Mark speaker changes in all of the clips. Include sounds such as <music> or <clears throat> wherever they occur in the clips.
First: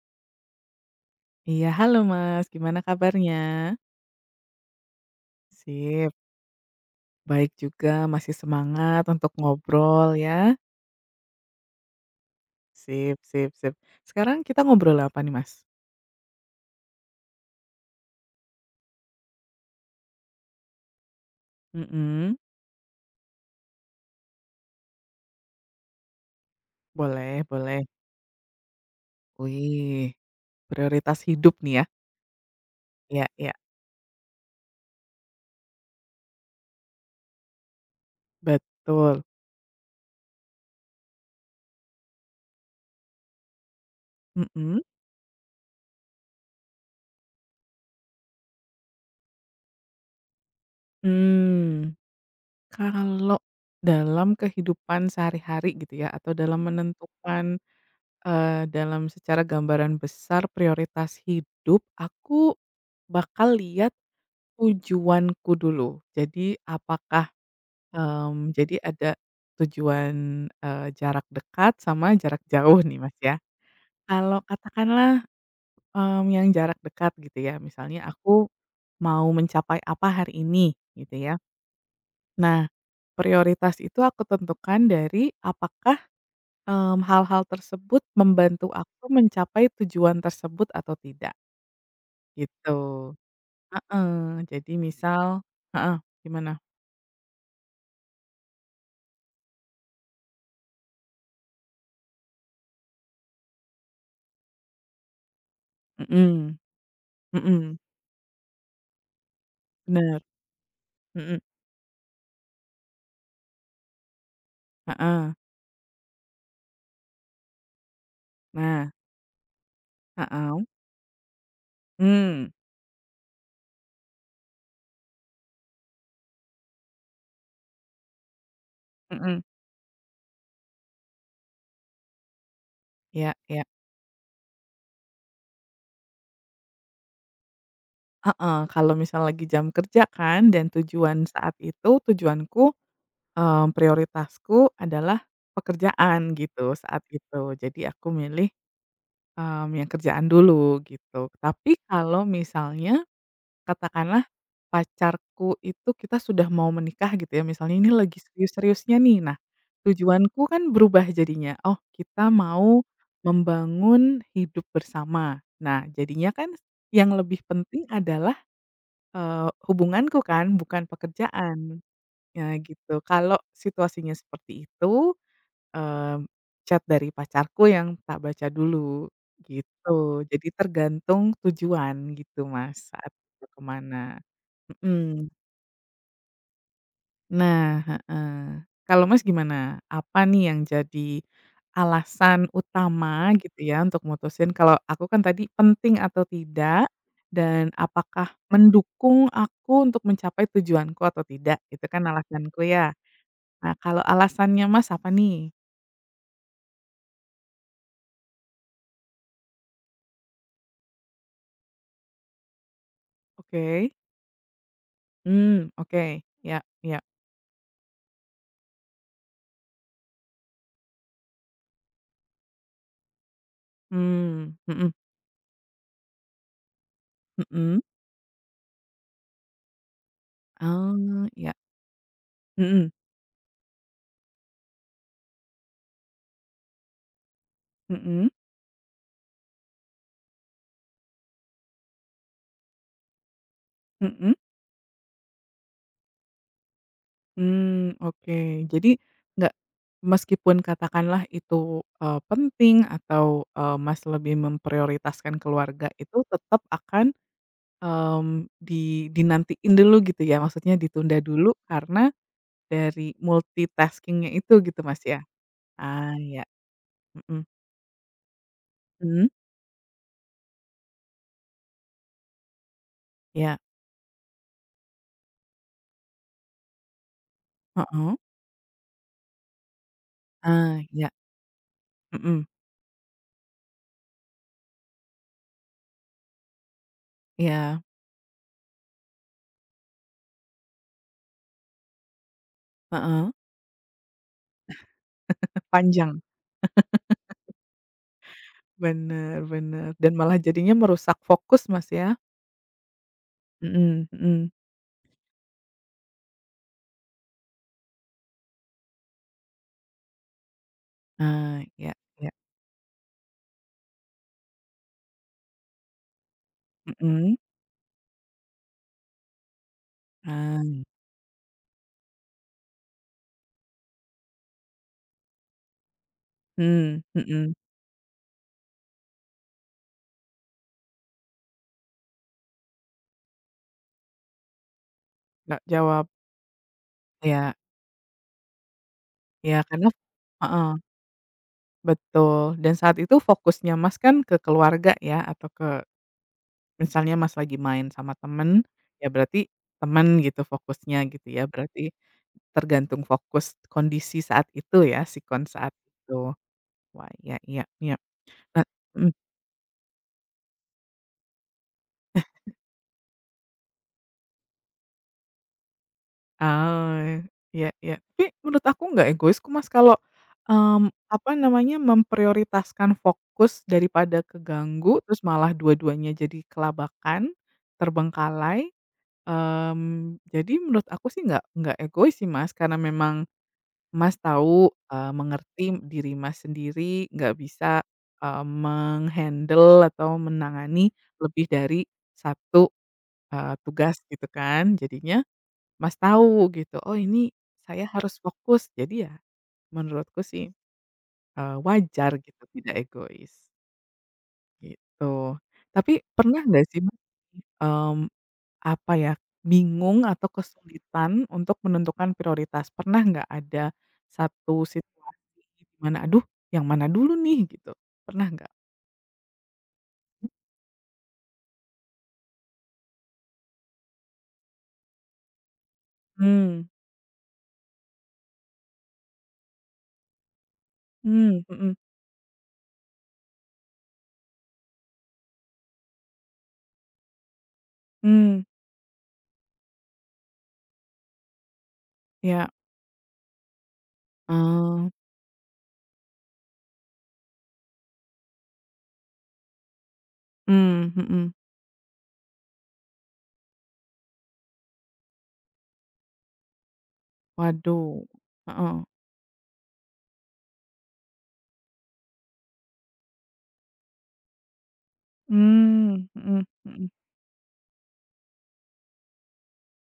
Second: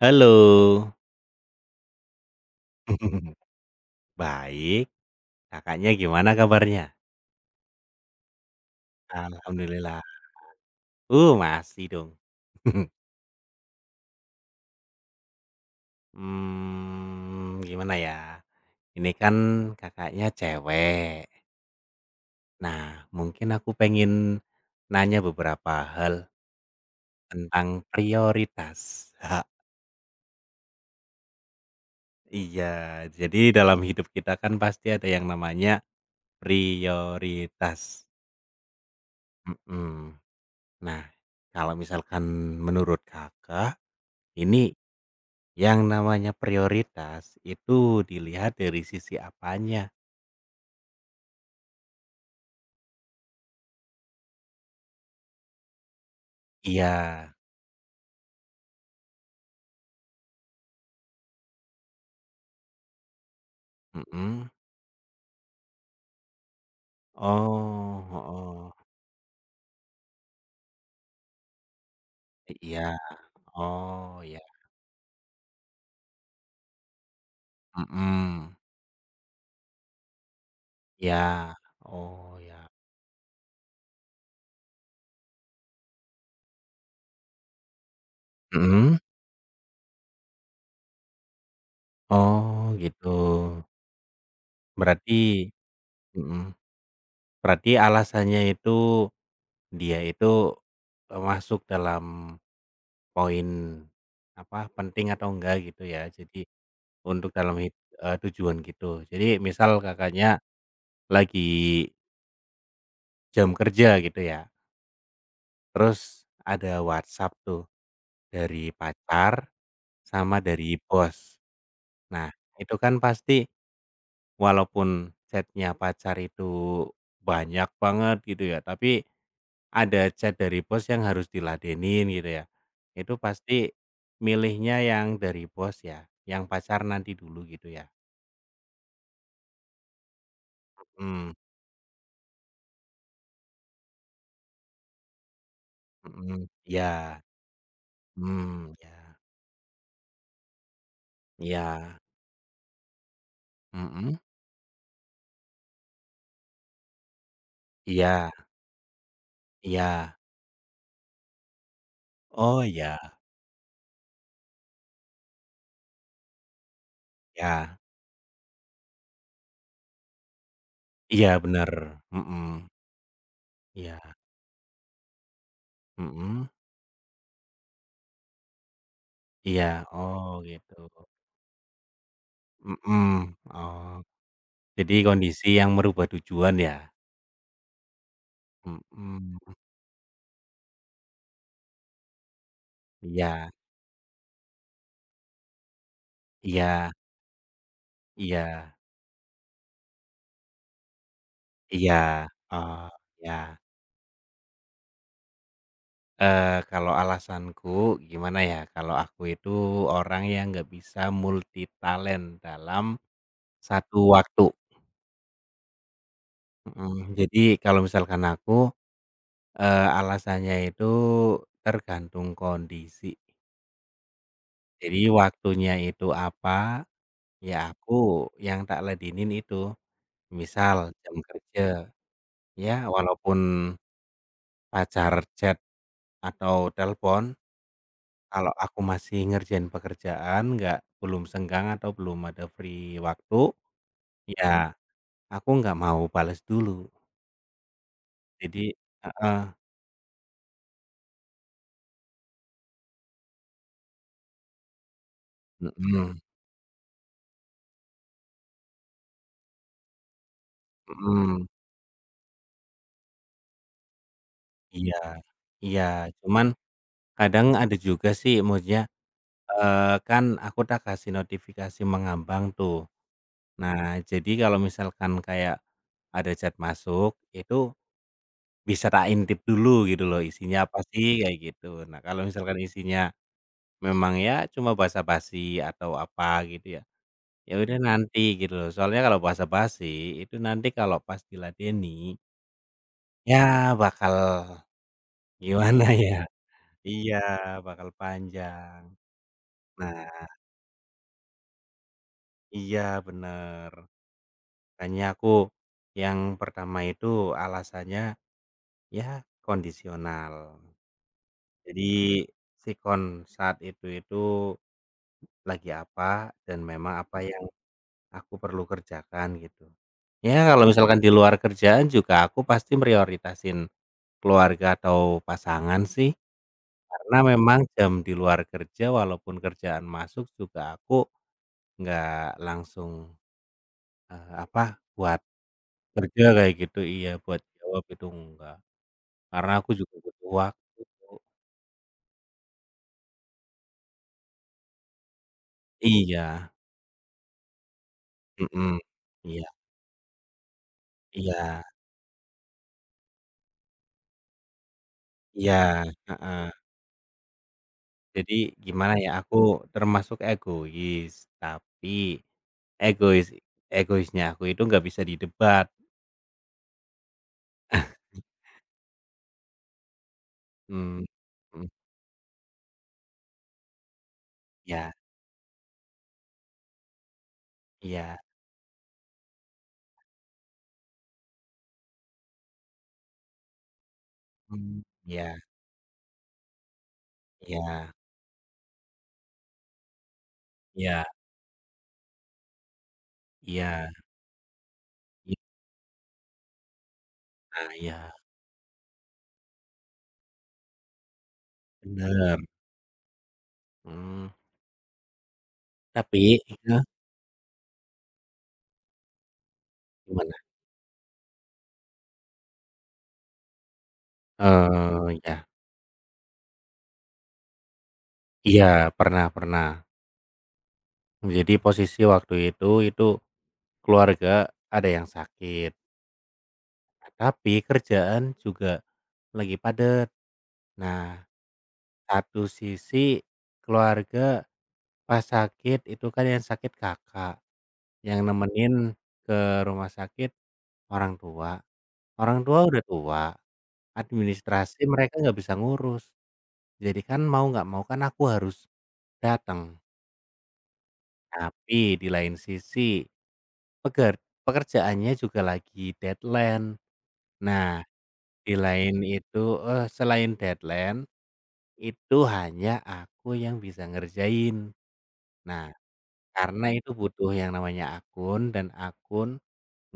Speaker 1: Halo.
Speaker 2: Iya, halo Mas, gimana kabarnya?
Speaker 1: <laughs> Baik, Kakaknya
Speaker 2: Sip,
Speaker 1: gimana kabarnya?
Speaker 2: baik juga, masih semangat untuk
Speaker 1: Alhamdulillah.
Speaker 2: ngobrol ya.
Speaker 1: Masih dong. <laughs>
Speaker 2: Sip sip sip. Sekarang kita ngobrol apa nih, Mas?
Speaker 1: Gimana ya, ini kan Kakaknya cewek.
Speaker 2: Mhm,
Speaker 1: Nah, mungkin aku pengen nanya beberapa hal
Speaker 2: boleh
Speaker 1: tentang
Speaker 2: boleh.
Speaker 1: prioritas. <laughs>
Speaker 2: Wih, prioritas hidup nih ya.
Speaker 1: Iya,
Speaker 2: Iya
Speaker 1: jadi
Speaker 2: iya,
Speaker 1: dalam hidup kita kan pasti ada yang namanya prioritas.
Speaker 2: betul.
Speaker 1: Mhm. Nah, kalau misalkan menurut Kakak, ini
Speaker 2: Mhm.
Speaker 1: yang namanya prioritas itu dilihat dari sisi apanya.
Speaker 2: Mmm, kalau dalam kehidupan sehari-hari gitu ya, atau dalam
Speaker 1: Iya,
Speaker 2: menentukan, dalam secara gambaran besar prioritas hidup, aku bakal lihat
Speaker 1: mhm.
Speaker 2: tujuanku dulu. Jadi apakah,
Speaker 1: Oh, heeh.
Speaker 2: jadi ada tujuan, jarak dekat sama jarak jauh
Speaker 1: Iya,
Speaker 2: nih, Mas, ya.
Speaker 1: oh ya,
Speaker 2: Kalau katakanlah, yang jarak dekat gitu ya, misalnya aku
Speaker 1: mhm.
Speaker 2: mau mencapai apa hari ini gitu
Speaker 1: Iya,
Speaker 2: ya.
Speaker 1: oh ya,
Speaker 2: Nah, prioritas itu aku tentukan dari apakah, hal-hal tersebut membantu
Speaker 1: mhm?
Speaker 2: aku mencapai tujuan tersebut atau tidak gitu.
Speaker 1: Oh gitu.
Speaker 2: Heeh, jadi
Speaker 1: Berarti,
Speaker 2: misal heeh, gimana?
Speaker 1: mhm, berarti alasannya itu dia itu, masuk dalam poin apa, penting atau enggak gitu ya, jadi
Speaker 2: Mhm
Speaker 1: untuk dalam
Speaker 2: mhm.
Speaker 1: tujuan gitu. Jadi misal
Speaker 2: Bener,
Speaker 1: Kakaknya
Speaker 2: mhm,
Speaker 1: lagi jam kerja gitu ya,
Speaker 2: heeh.
Speaker 1: terus ada WhatsApp tuh dari
Speaker 2: Nah
Speaker 1: pacar sama
Speaker 2: heeh,
Speaker 1: dari bos. Nah,
Speaker 2: mmm,
Speaker 1: itu kan pasti walaupun chatnya pacar itu banyak banget gitu ya, tapi
Speaker 2: mhm,
Speaker 1: ada chat dari bos yang harus diladenin gitu ya. Itu
Speaker 2: iya iya,
Speaker 1: pasti milihnya yang dari bos ya, yang pacar nanti dulu gitu ya.
Speaker 2: heeh, kalau misal lagi jam kerja kan dan tujuan
Speaker 1: Mmm,
Speaker 2: saat itu tujuanku, prioritasku adalah pekerjaan
Speaker 1: mhm,
Speaker 2: gitu
Speaker 1: ya,
Speaker 2: saat itu. Jadi aku milih,
Speaker 1: mmm, iya,
Speaker 2: yang kerjaan dulu gitu. Tapi
Speaker 1: iya,
Speaker 2: kalau misalnya
Speaker 1: mhm,
Speaker 2: katakanlah pacarku itu kita sudah mau menikah gitu ya, misalnya ini lagi
Speaker 1: iya,
Speaker 2: serius-seriusnya nih. Nah,
Speaker 1: iya,
Speaker 2: tujuanku kan berubah jadinya, oh kita
Speaker 1: oh
Speaker 2: mau
Speaker 1: ya.
Speaker 2: membangun hidup bersama. Nah, jadinya kan yang lebih
Speaker 1: Iya.
Speaker 2: penting adalah, hubunganku kan, bukan
Speaker 1: Iya bener,
Speaker 2: pekerjaan.
Speaker 1: mhm,
Speaker 2: Nah gitu, kalau situasinya
Speaker 1: iya,
Speaker 2: seperti itu, mmm,
Speaker 1: mhm,
Speaker 2: chat dari pacarku yang tak baca dulu,
Speaker 1: iya,
Speaker 2: gitu.
Speaker 1: oh
Speaker 2: Jadi
Speaker 1: gitu,
Speaker 2: tergantung tujuan gitu Mas, saat
Speaker 1: mhm,
Speaker 2: itu ke
Speaker 1: oh,
Speaker 2: mana.
Speaker 1: jadi
Speaker 2: Mhm.
Speaker 1: kondisi yang merubah tujuan ya?
Speaker 2: Nah, heeh. Kalau Mas
Speaker 1: Mhm,
Speaker 2: gimana? Apa nih yang jadi alasan utama
Speaker 1: iya,
Speaker 2: gitu ya untuk mutusin kalau aku kan tadi penting atau tidak,
Speaker 1: iya,
Speaker 2: dan apakah
Speaker 1: iya,
Speaker 2: mendukung aku untuk mencapai tujuanku atau tidak, itu
Speaker 1: iya,
Speaker 2: kan alasanku
Speaker 1: oh
Speaker 2: ya.
Speaker 1: iya,
Speaker 2: Nah kalau alasannya Mas apa nih?
Speaker 1: kalau alasanku gimana ya, kalau aku itu orang yang nggak bisa multi-talent dalam
Speaker 2: Oke.
Speaker 1: satu waktu,
Speaker 2: Mmm, oke. Ya
Speaker 1: mhm,
Speaker 2: ya.
Speaker 1: jadi kalau misalkan aku, alasannya itu tergantung kondisi.
Speaker 2: Mmm, mhm
Speaker 1: Jadi waktunya itu apa, ya
Speaker 2: mhm.
Speaker 1: aku yang tak ladenin itu. Misal jam
Speaker 2: Oh, ya.
Speaker 1: kerja, ya
Speaker 2: Mhm
Speaker 1: walaupun pacar chat atau telepon,
Speaker 2: mhm
Speaker 1: kalau aku masih ngerjain pekerjaan, nggak belum senggang atau belum ada free waktu,
Speaker 2: mhm.
Speaker 1: ya aku nggak mau bales dulu.
Speaker 2: Hmm oke.
Speaker 1: Jadi,
Speaker 2: Jadi
Speaker 1: heeh,
Speaker 2: nggak meskipun katakanlah itu, penting atau, Mas lebih memprioritaskan keluarga
Speaker 1: mhm,
Speaker 2: itu tetap akan, mmm, di dinantiin dulu gitu ya? Maksudnya ditunda
Speaker 1: mhm,
Speaker 2: dulu karena dari multitaskingnya itu gitu
Speaker 1: iya,
Speaker 2: Mas ya?
Speaker 1: iya,
Speaker 2: Ah, ya iya,
Speaker 1: cuman
Speaker 2: mhm,
Speaker 1: kadang ada juga sih maksudnya,
Speaker 2: mhm,
Speaker 1: eee, kan aku tak kasih notifikasi mengambang tuh.
Speaker 2: iya,
Speaker 1: Nah, jadi kalau misalkan kayak ada chat masuk, itu
Speaker 2: heeh,
Speaker 1: bisa tak intip dulu gitu loh, isinya apa
Speaker 2: ah, ya iya,
Speaker 1: sih, kayak gitu. Nah, kalau
Speaker 2: mhm,
Speaker 1: misalkan isinya memang ya cuma basa-basi atau apa gitu ya, ya udah
Speaker 2: iya,
Speaker 1: nanti gitu loh. Soalnya kalau basa-basi itu nanti kalau pas diladeni,
Speaker 2: heeh,
Speaker 1: ya bakal <laughs> gimana ya,
Speaker 2: panjang,
Speaker 1: iya, bakal panjang.
Speaker 2: bener bener dan
Speaker 1: Nah,
Speaker 2: malah jadinya merusak fokus Mas ya?
Speaker 1: iya, bener.
Speaker 2: Mhm mhm.
Speaker 1: Makanya aku yang pertama itu alasannya ya kondisional.
Speaker 2: Ah,
Speaker 1: Jadi,
Speaker 2: iya iya,
Speaker 1: si kon saat itu lagi apa dan memang apa
Speaker 2: mhm,
Speaker 1: yang aku perlu kerjakan gitu. Ya kalau
Speaker 2: ah,
Speaker 1: misalkan di luar kerjaan juga aku pasti prioritasin keluarga atau pasangan sih,
Speaker 2: mhm
Speaker 1: karena
Speaker 2: mhm,
Speaker 1: memang jam di luar kerja walaupun kerjaan masuk juga aku nggak langsung, apa, buat
Speaker 2: nggak jawab,
Speaker 1: kerja kayak gitu iya, buat
Speaker 2: iya
Speaker 1: jawab itu enggak, karena
Speaker 2: iya
Speaker 1: aku
Speaker 2: karena
Speaker 1: juga butuh
Speaker 2: heeh,
Speaker 1: waktu.
Speaker 2: betul dan saat itu fokusnya Mas kan ke keluarga ya atau ke
Speaker 1: Iya,
Speaker 2: misalnya Mas lagi main sama temen,
Speaker 1: mhm,
Speaker 2: ya
Speaker 1: iya,
Speaker 2: berarti temen gitu fokusnya gitu ya
Speaker 1: iya,
Speaker 2: berarti tergantung fokus kondisi saat itu ya, sikon
Speaker 1: iya,
Speaker 2: saat itu.
Speaker 1: heeh.
Speaker 2: Wah, iya iya iya,
Speaker 1: Jadi
Speaker 2: nah
Speaker 1: gimana
Speaker 2: mhm.
Speaker 1: ya, aku termasuk egois, tapi egois egoisnya aku itu nggak bisa didebat,
Speaker 2: Oh, iya iya. Tapi menurut aku nggak egoisku, Mas, kalau,
Speaker 1: mmm,
Speaker 2: apa
Speaker 1: mhm,
Speaker 2: namanya, memprioritaskan fokus daripada
Speaker 1: iya,
Speaker 2: keganggu, terus malah dua-duanya jadi kelabakan,
Speaker 1: iya,
Speaker 2: terbengkalai, jadi menurut aku sih nggak egois sih, Mas, karena memang Mas tahu,
Speaker 1: mmm, iya,
Speaker 2: mengerti diri Mas sendiri nggak bisa,
Speaker 1: iya,
Speaker 2: meng-handle atau menangani
Speaker 1: iya,
Speaker 2: lebih dari satu
Speaker 1: iya,
Speaker 2: tugas gitu kan. Jadinya
Speaker 1: iya,
Speaker 2: Mas tahu gitu, oh ini saya
Speaker 1: iya,
Speaker 2: harus fokus. Jadi ya menurutku sih, wajar
Speaker 1: bener,
Speaker 2: gitu tidak egois,
Speaker 1: mmm,
Speaker 2: gitu. Tapi
Speaker 1: tapi
Speaker 2: pernah nggak sih
Speaker 1: heeh,
Speaker 2: Mas, mmm, apa ya, bingung atau
Speaker 1: gimana?
Speaker 2: kesulitan untuk menentukan prioritas? Pernah nggak ada satu situasi
Speaker 1: Iya,
Speaker 2: di mana, "Aduh yang mana dulu nih?" Gitu, pernah nggak?
Speaker 1: iya, pernah, pernah. Jadi posisi waktu itu keluarga ada yang sakit,
Speaker 2: Hmm
Speaker 1: tapi kerjaan juga lagi padat. Nah,
Speaker 2: hmm hmm
Speaker 1: satu sisi keluarga pas sakit itu kan yang sakit Kakak, yang
Speaker 2: mmm,
Speaker 1: nemenin ke rumah sakit orang tua. Orang
Speaker 2: iya,
Speaker 1: tua udah tua, administrasi
Speaker 2: oh,
Speaker 1: mereka nggak bisa ngurus. Jadi kan mau nggak mau kan aku harus datang.
Speaker 2: hmm mhm,
Speaker 1: Tapi di lain sisi peker pekerjaannya juga lagi deadline. Nah,
Speaker 2: waduh,
Speaker 1: di
Speaker 2: heeh,
Speaker 1: lain itu, selain deadline, itu hanya aku yang bisa ngerjain. Nah,
Speaker 2: hmm hmm
Speaker 1: karena
Speaker 2: mhm.
Speaker 1: itu butuh yang namanya akun, dan akun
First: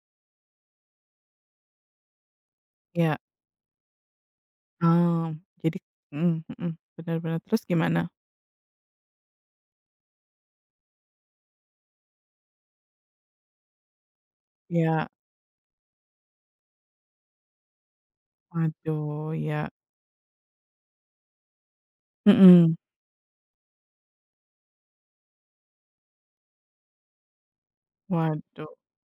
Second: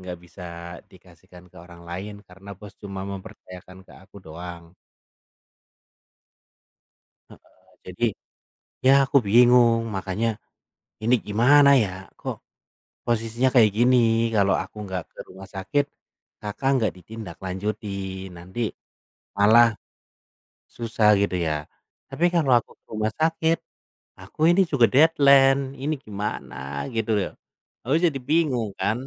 Speaker 1: nggak bisa dikasihkan ke orang lain karena Bos cuma
Speaker 2: Iya,
Speaker 1: mempercayakan ke aku doang.
Speaker 2: oh, jadi mhm mhm, bener bener, terus
Speaker 1: Jadi,
Speaker 2: gimana?
Speaker 1: ya aku bingung makanya, ini gimana ya? Kok posisinya kayak gini? Kalau aku nggak
Speaker 2: Iya,
Speaker 1: ke rumah sakit, Kakak nggak ditindaklanjuti, nanti
Speaker 2: waduh, iya,
Speaker 1: malah susah gitu ya. Tapi kalau aku
Speaker 2: mhm,
Speaker 1: ke rumah sakit, aku ini juga deadline, ini gimana gitu loh. Aku jadi bingung
Speaker 2: waduh,
Speaker 1: kan.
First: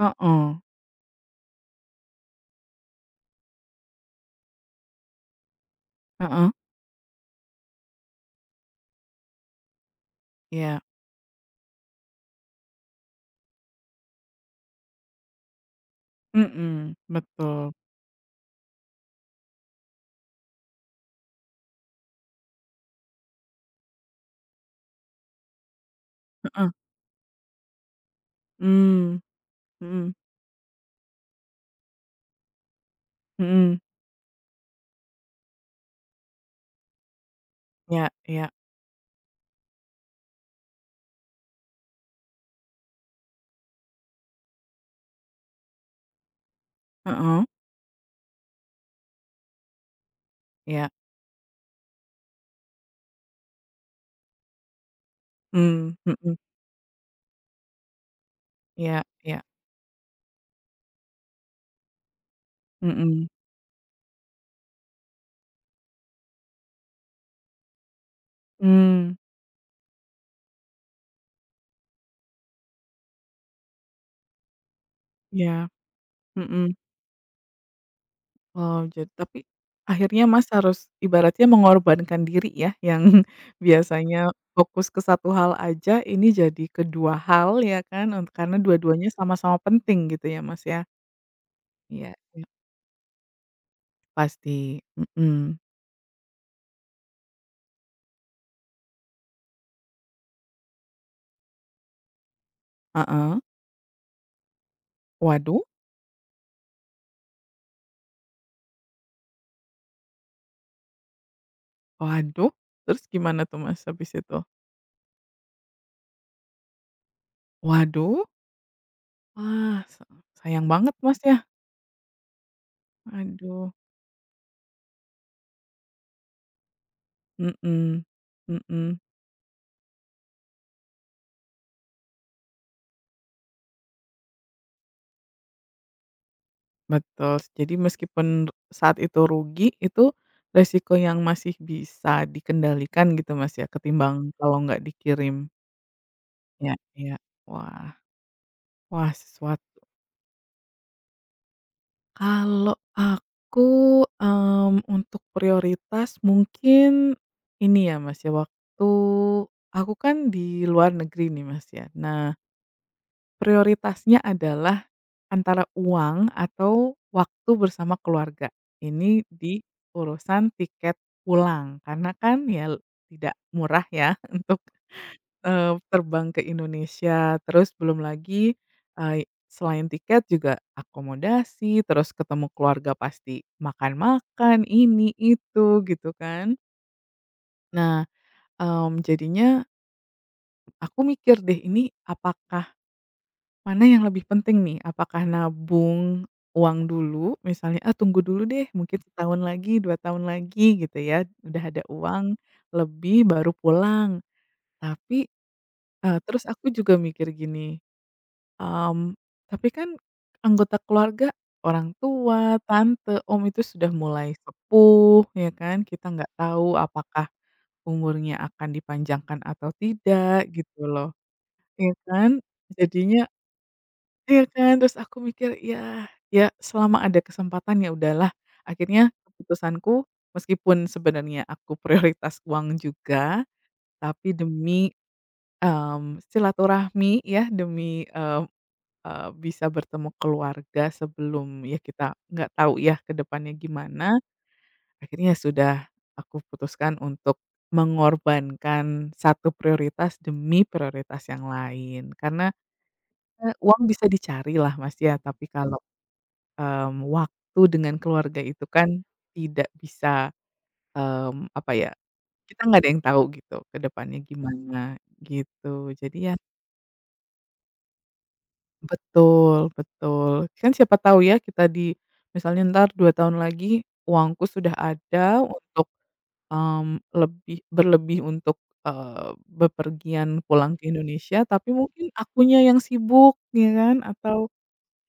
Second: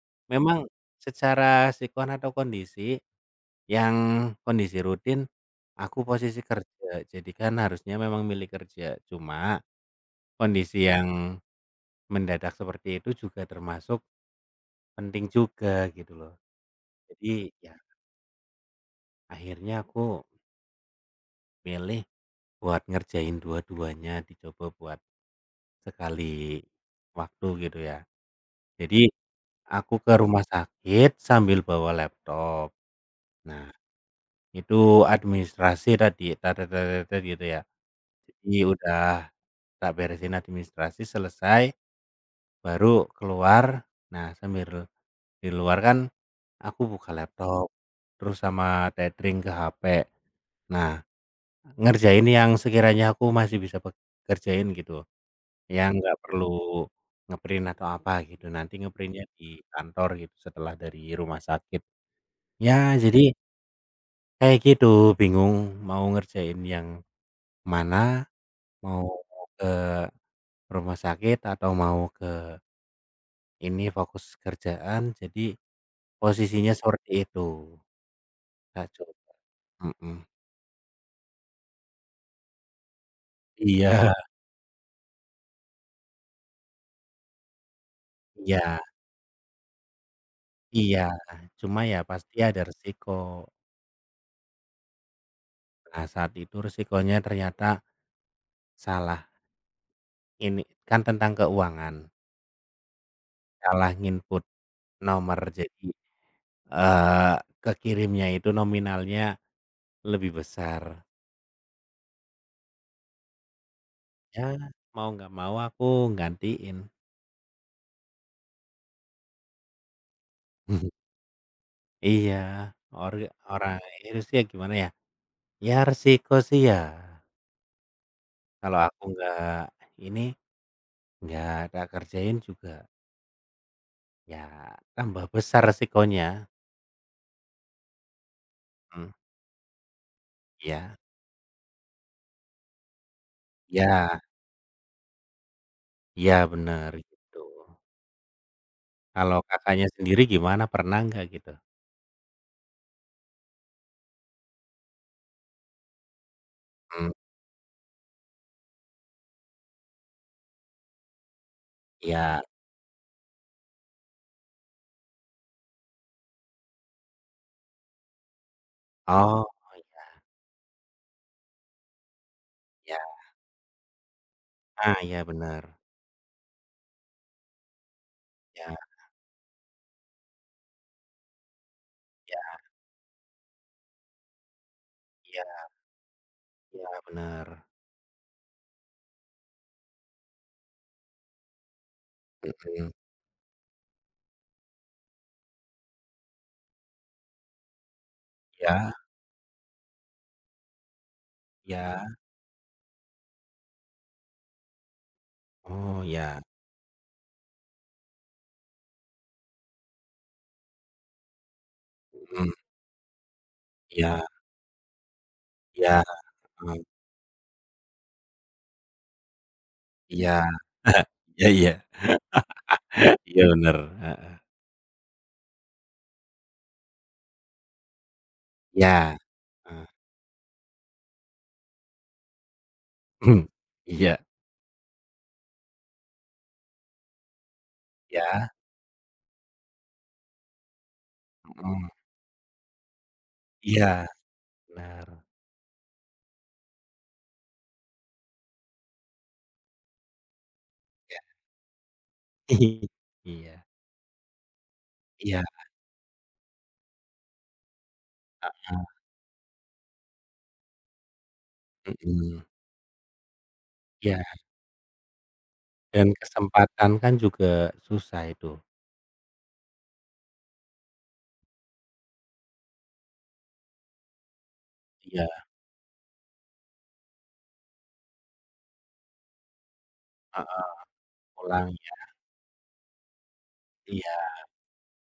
Speaker 2: heeh,
Speaker 1: Memang secara sikon atau kondisi, yang kondisi rutin, aku posisi
Speaker 2: heeh,
Speaker 1: kerja, jadi kan harusnya memang milih kerja. Cuma
Speaker 2: iya,
Speaker 1: kondisi yang mendadak seperti itu juga termasuk penting juga gitu loh.
Speaker 2: mhm,
Speaker 1: Jadi
Speaker 2: betul,
Speaker 1: ya akhirnya aku milih buat ngerjain dua-duanya, dicoba buat sekali
Speaker 2: heeh,
Speaker 1: waktu gitu ya. Jadi
Speaker 2: mmm,
Speaker 1: aku ke
Speaker 2: mhm
Speaker 1: rumah sakit sambil bawa laptop. Nah,
Speaker 2: mhm,
Speaker 1: itu administrasi tadi tata gitu ya.
Speaker 2: iya iya,
Speaker 1: Jadi udah tak beresin administrasi selesai, baru keluar. Nah, sambil di luar kan aku buka
Speaker 2: heeh,
Speaker 1: laptop, terus sama tethering ke HP. Nah,
Speaker 2: iya,
Speaker 1: ngerjain yang sekiranya aku masih bisa kerjain gitu, yang
Speaker 2: mmm,
Speaker 1: nggak
Speaker 2: mhm,
Speaker 1: perlu ngeprint atau apa gitu, nanti
Speaker 2: iya
Speaker 1: ngeprintnya
Speaker 2: iya,
Speaker 1: di kantor gitu setelah dari rumah sakit. Ya
Speaker 2: mhm,
Speaker 1: jadi kayak gitu, bingung mau ngerjain yang mana, mau
Speaker 2: mmm,
Speaker 1: ke rumah sakit atau mau ke. Ini fokus kerjaan, jadi
Speaker 2: iya,
Speaker 1: posisinya
Speaker 2: mhm.
Speaker 1: seperti itu,
Speaker 2: Oh,
Speaker 1: Kak,
Speaker 2: jadi tapi akhirnya
Speaker 1: mhm.
Speaker 2: Mas harus ibaratnya mengorbankan diri ya, yang <laughs>
Speaker 1: Iya.
Speaker 2: biasanya fokus ke satu hal aja, ini jadi kedua hal ya kan, karena
Speaker 1: Iya,
Speaker 2: dua-duanya sama-sama penting gitu ya, Mas, ya?
Speaker 1: iya, cuma ya
Speaker 2: Iya
Speaker 1: pasti
Speaker 2: iya,
Speaker 1: ada resiko.
Speaker 2: pasti, mhm,
Speaker 1: Nah, saat itu resikonya ternyata salah, ini kan tentang keuangan,
Speaker 2: heeh.
Speaker 1: salah nginput nomor
Speaker 2: Waduh
Speaker 1: jadi, eee, kekirimnya itu nominalnya lebih besar.
Speaker 2: waduh, terus gimana tuh, Mas, habis itu?
Speaker 1: Ya mau nggak mau aku gantiin.
Speaker 2: Waduh, wah, sayang banget,
Speaker 1: <laughs>
Speaker 2: Mas, ya?
Speaker 1: Iya, org
Speaker 2: Aduh,
Speaker 1: orang itu sih ya gimana ya, ya resiko sih ya.
Speaker 2: mhm,
Speaker 1: Kalau
Speaker 2: mhm.
Speaker 1: aku nggak ini, nggak tak kerjain juga, ya tambah besar resikonya.
Speaker 2: Betul, jadi meskipun saat
Speaker 1: Mhm,
Speaker 2: itu rugi, itu resiko
Speaker 1: iya,
Speaker 2: yang masih bisa dikendalikan gitu, Mas, ya,
Speaker 1: iya,
Speaker 2: ketimbang kalau nggak dikirim.
Speaker 1: iya,
Speaker 2: Ya
Speaker 1: bener
Speaker 2: iya.
Speaker 1: gitu.
Speaker 2: Wah wah
Speaker 1: Kalau
Speaker 2: sesuatu
Speaker 1: Kakaknya sendiri gimana, pernah nggak gitu?
Speaker 2: kalau aku, untuk prioritas
Speaker 1: Mmm,
Speaker 2: mungkin ini ya, Mas, ya, waktu aku kan di luar negeri nih, Mas, ya. Nah,
Speaker 1: iya.
Speaker 2: prioritasnya adalah antara uang atau waktu bersama keluarga. Ini
Speaker 1: Oh,
Speaker 2: di urusan tiket pulang, karena kan ya
Speaker 1: iya.
Speaker 2: tidak murah ya <laughs> untuk,
Speaker 1: Ah, iya bener.
Speaker 2: terbang ke Indonesia. Terus belum lagi,
Speaker 1: Iya,
Speaker 2: selain tiket juga akomodasi, terus ketemu
Speaker 1: iya,
Speaker 2: keluarga pasti makan-makan, ini,
Speaker 1: iya,
Speaker 2: itu, gitu kan.
Speaker 1: iya bener.
Speaker 2: Nah, jadinya aku mikir deh, ini apakah
Speaker 1: Mhm,
Speaker 2: mana yang lebih penting nih? Apakah nabung uang dulu, misalnya, "Ah, tunggu dulu deh,
Speaker 1: iya, iya.
Speaker 2: mungkin setahun lagi, 2 tahun lagi," gitu ya, udah ada uang lebih baru pulang. Tapi,
Speaker 1: Oh iya,
Speaker 2: terus aku juga mikir gini, mmm, tapi kan anggota keluarga, orang
Speaker 1: mhm,
Speaker 2: tua, tante, om itu sudah
Speaker 1: iya,
Speaker 2: mulai sepuh, ya kan,
Speaker 1: iya,
Speaker 2: kita nggak tahu
Speaker 1: mhm,
Speaker 2: apakah umurnya akan dipanjangkan atau
Speaker 1: iya,
Speaker 2: tidak, gitu loh,
Speaker 1: iya, iya.
Speaker 2: ya kan? Jadinya
Speaker 1: Iya bener, heeh.
Speaker 2: iya kan, terus aku mikir, ya ya selama ada kesempatan ya udahlah. Akhirnya
Speaker 1: Iya, heeh.
Speaker 2: keputusanku, meskipun sebenarnya aku <laughs> prioritas uang juga,
Speaker 1: <clears throat> Iya,
Speaker 2: tapi demi, silaturahmi ya, demi, eee
Speaker 1: iya,
Speaker 2: eee, bisa bertemu keluarga sebelum ya
Speaker 1: mhm.
Speaker 2: kita nggak tahu ya ke depannya
Speaker 1: Iya,
Speaker 2: gimana,
Speaker 1: benar.
Speaker 2: akhirnya ya sudah aku putuskan untuk mengorbankan satu prioritas demi prioritas yang lain. Karena,
Speaker 1: <laughs> Iya.
Speaker 2: uang bisa dicari lah Mas ya,
Speaker 1: Iya,
Speaker 2: tapi kalau waktu dengan keluarga itu kan tidak bisa, apa ya,
Speaker 1: mhm,
Speaker 2: kita nggak ada yang tahu gitu ke depannya
Speaker 1: iya,
Speaker 2: gimana, gitu.
Speaker 1: dan
Speaker 2: Jadi ya
Speaker 1: kesempatan kan juga susah itu.
Speaker 2: betul betul. Kan siapa tahu ya kita di misalnya entar 2 tahun lagi uangku sudah
Speaker 1: Iya,
Speaker 2: ada untuk, lebih berlebih untuk, bepergian
Speaker 1: heeh,
Speaker 2: pulang ke Indonesia,
Speaker 1: pulang
Speaker 2: tapi
Speaker 1: ya,
Speaker 2: mungkin akunya yang sibuk ya kan
Speaker 1: iya,
Speaker 2: atau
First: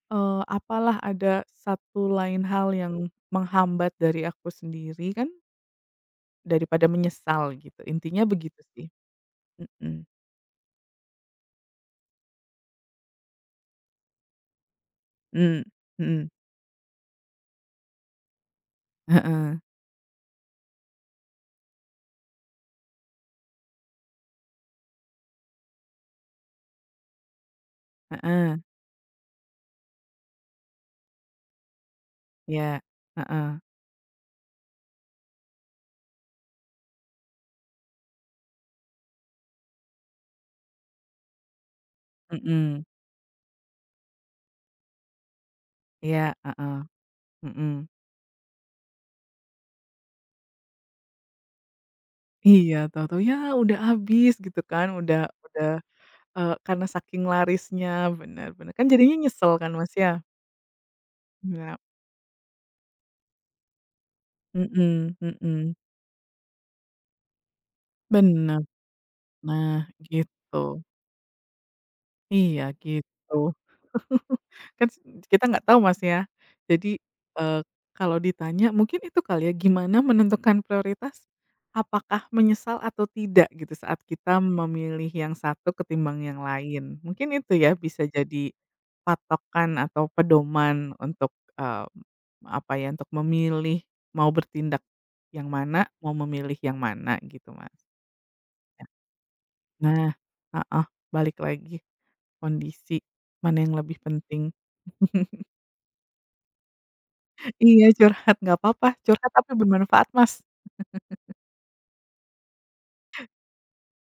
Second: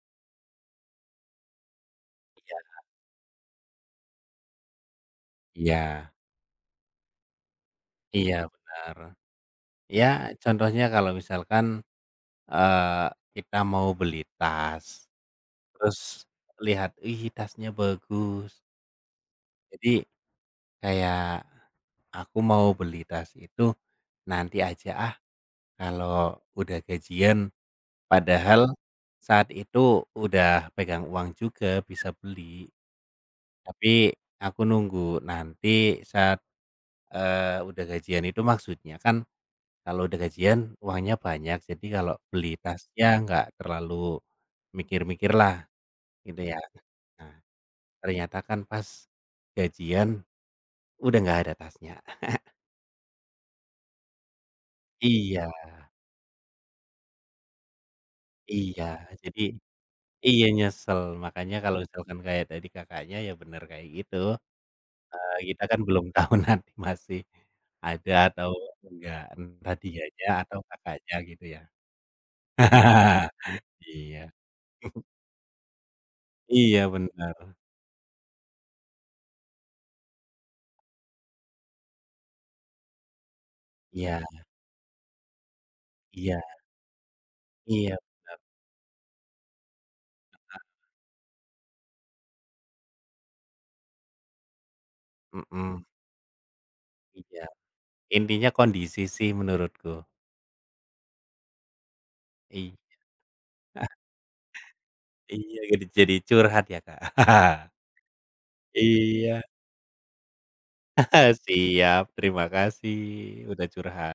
Speaker 2: Apalah ada satu lain hal
Speaker 1: iya,
Speaker 2: yang menghambat dari aku sendiri kan
Speaker 1: iya,
Speaker 2: daripada menyesal gitu, intinya
Speaker 1: iya,
Speaker 2: begitu sih.
Speaker 1: benar. Ya,
Speaker 2: Mhm,
Speaker 1: contohnya kalau misalkan, eee, kita mau beli tas,
Speaker 2: mmm,
Speaker 1: terus
Speaker 2: mhm,
Speaker 1: lihat, "Ih, tasnya bagus."
Speaker 2: heeh
Speaker 1: Jadi kayak, "Aku mau beli tas itu nanti aja ah, kalau udah gajian."
Speaker 2: heeh,
Speaker 1: Padahal saat itu udah pegang uang juga, bisa beli,
Speaker 2: iya, heeh,
Speaker 1: tapi aku nunggu nanti saat, udah gajian itu maksudnya kan kalau udah gajian uangnya banyak, jadi kalau beli tas
Speaker 2: mhm,
Speaker 1: ya nggak terlalu mikir-mikir lah
Speaker 2: iya,
Speaker 1: gitu ya.
Speaker 2: heeh,
Speaker 1: Nah,
Speaker 2: mhm.
Speaker 1: ternyata kan pas gajian udah nggak ada tasnya.
Speaker 2: Iya, tahu-tahu, ya udah habis gitu kan,
Speaker 1: Iya,
Speaker 2: udah, karena saking larisnya, bener bener,
Speaker 1: iya,
Speaker 2: kan jadinya
Speaker 1: jadi
Speaker 2: nyesel kan, Mas, ya?
Speaker 1: iya nyesel, makanya
Speaker 2: Iya,
Speaker 1: kalau misalkan kayak tadi Kakaknya ya bener kayak gitu.
Speaker 2: mhm
Speaker 1: Nah, kita
Speaker 2: mhm,
Speaker 1: kan belum tahu <laughs> nanti masih ada atau
Speaker 2: bener,
Speaker 1: enggak, entah
Speaker 2: nah
Speaker 1: dianya
Speaker 2: gitu,
Speaker 1: atau Kakaknya gitu ya.
Speaker 2: iya gitu.
Speaker 1: <laughs> Iya.
Speaker 2: <laughs> Kan kita nggak tahu Mas ya.
Speaker 1: Iya,
Speaker 2: Jadi,
Speaker 1: benar.
Speaker 2: eee, kalau ditanya mungkin itu kali ya, gimana menentukan prioritas, apakah menyesal atau tidak gitu saat
Speaker 1: Iya,
Speaker 2: kita memilih yang satu ketimbang yang
Speaker 1: iya,
Speaker 2: lain. Mungkin itu ya
Speaker 1: iya,
Speaker 2: bisa jadi patokan atau pedoman untuk, eee, apa ya, untuk memilih mau bertindak yang
Speaker 1: mhm,
Speaker 2: mana, mau memilih yang mana
Speaker 1: iya.
Speaker 2: gitu Mas.
Speaker 1: Intinya kondisi sih menurutku.
Speaker 2: Nah ah ah, balik lagi
Speaker 1: Iya,
Speaker 2: kondisi, mana yang lebih
Speaker 1: <laughs>
Speaker 2: penting.
Speaker 1: iya, jadi curhat ya, Kak. <laughs>
Speaker 2: Iya curhat, nggak apa-apa, curhat
Speaker 1: Iya,
Speaker 2: tapi bermanfaat Mas.
Speaker 1: <laughs> siap. Terima kasih udah curhat.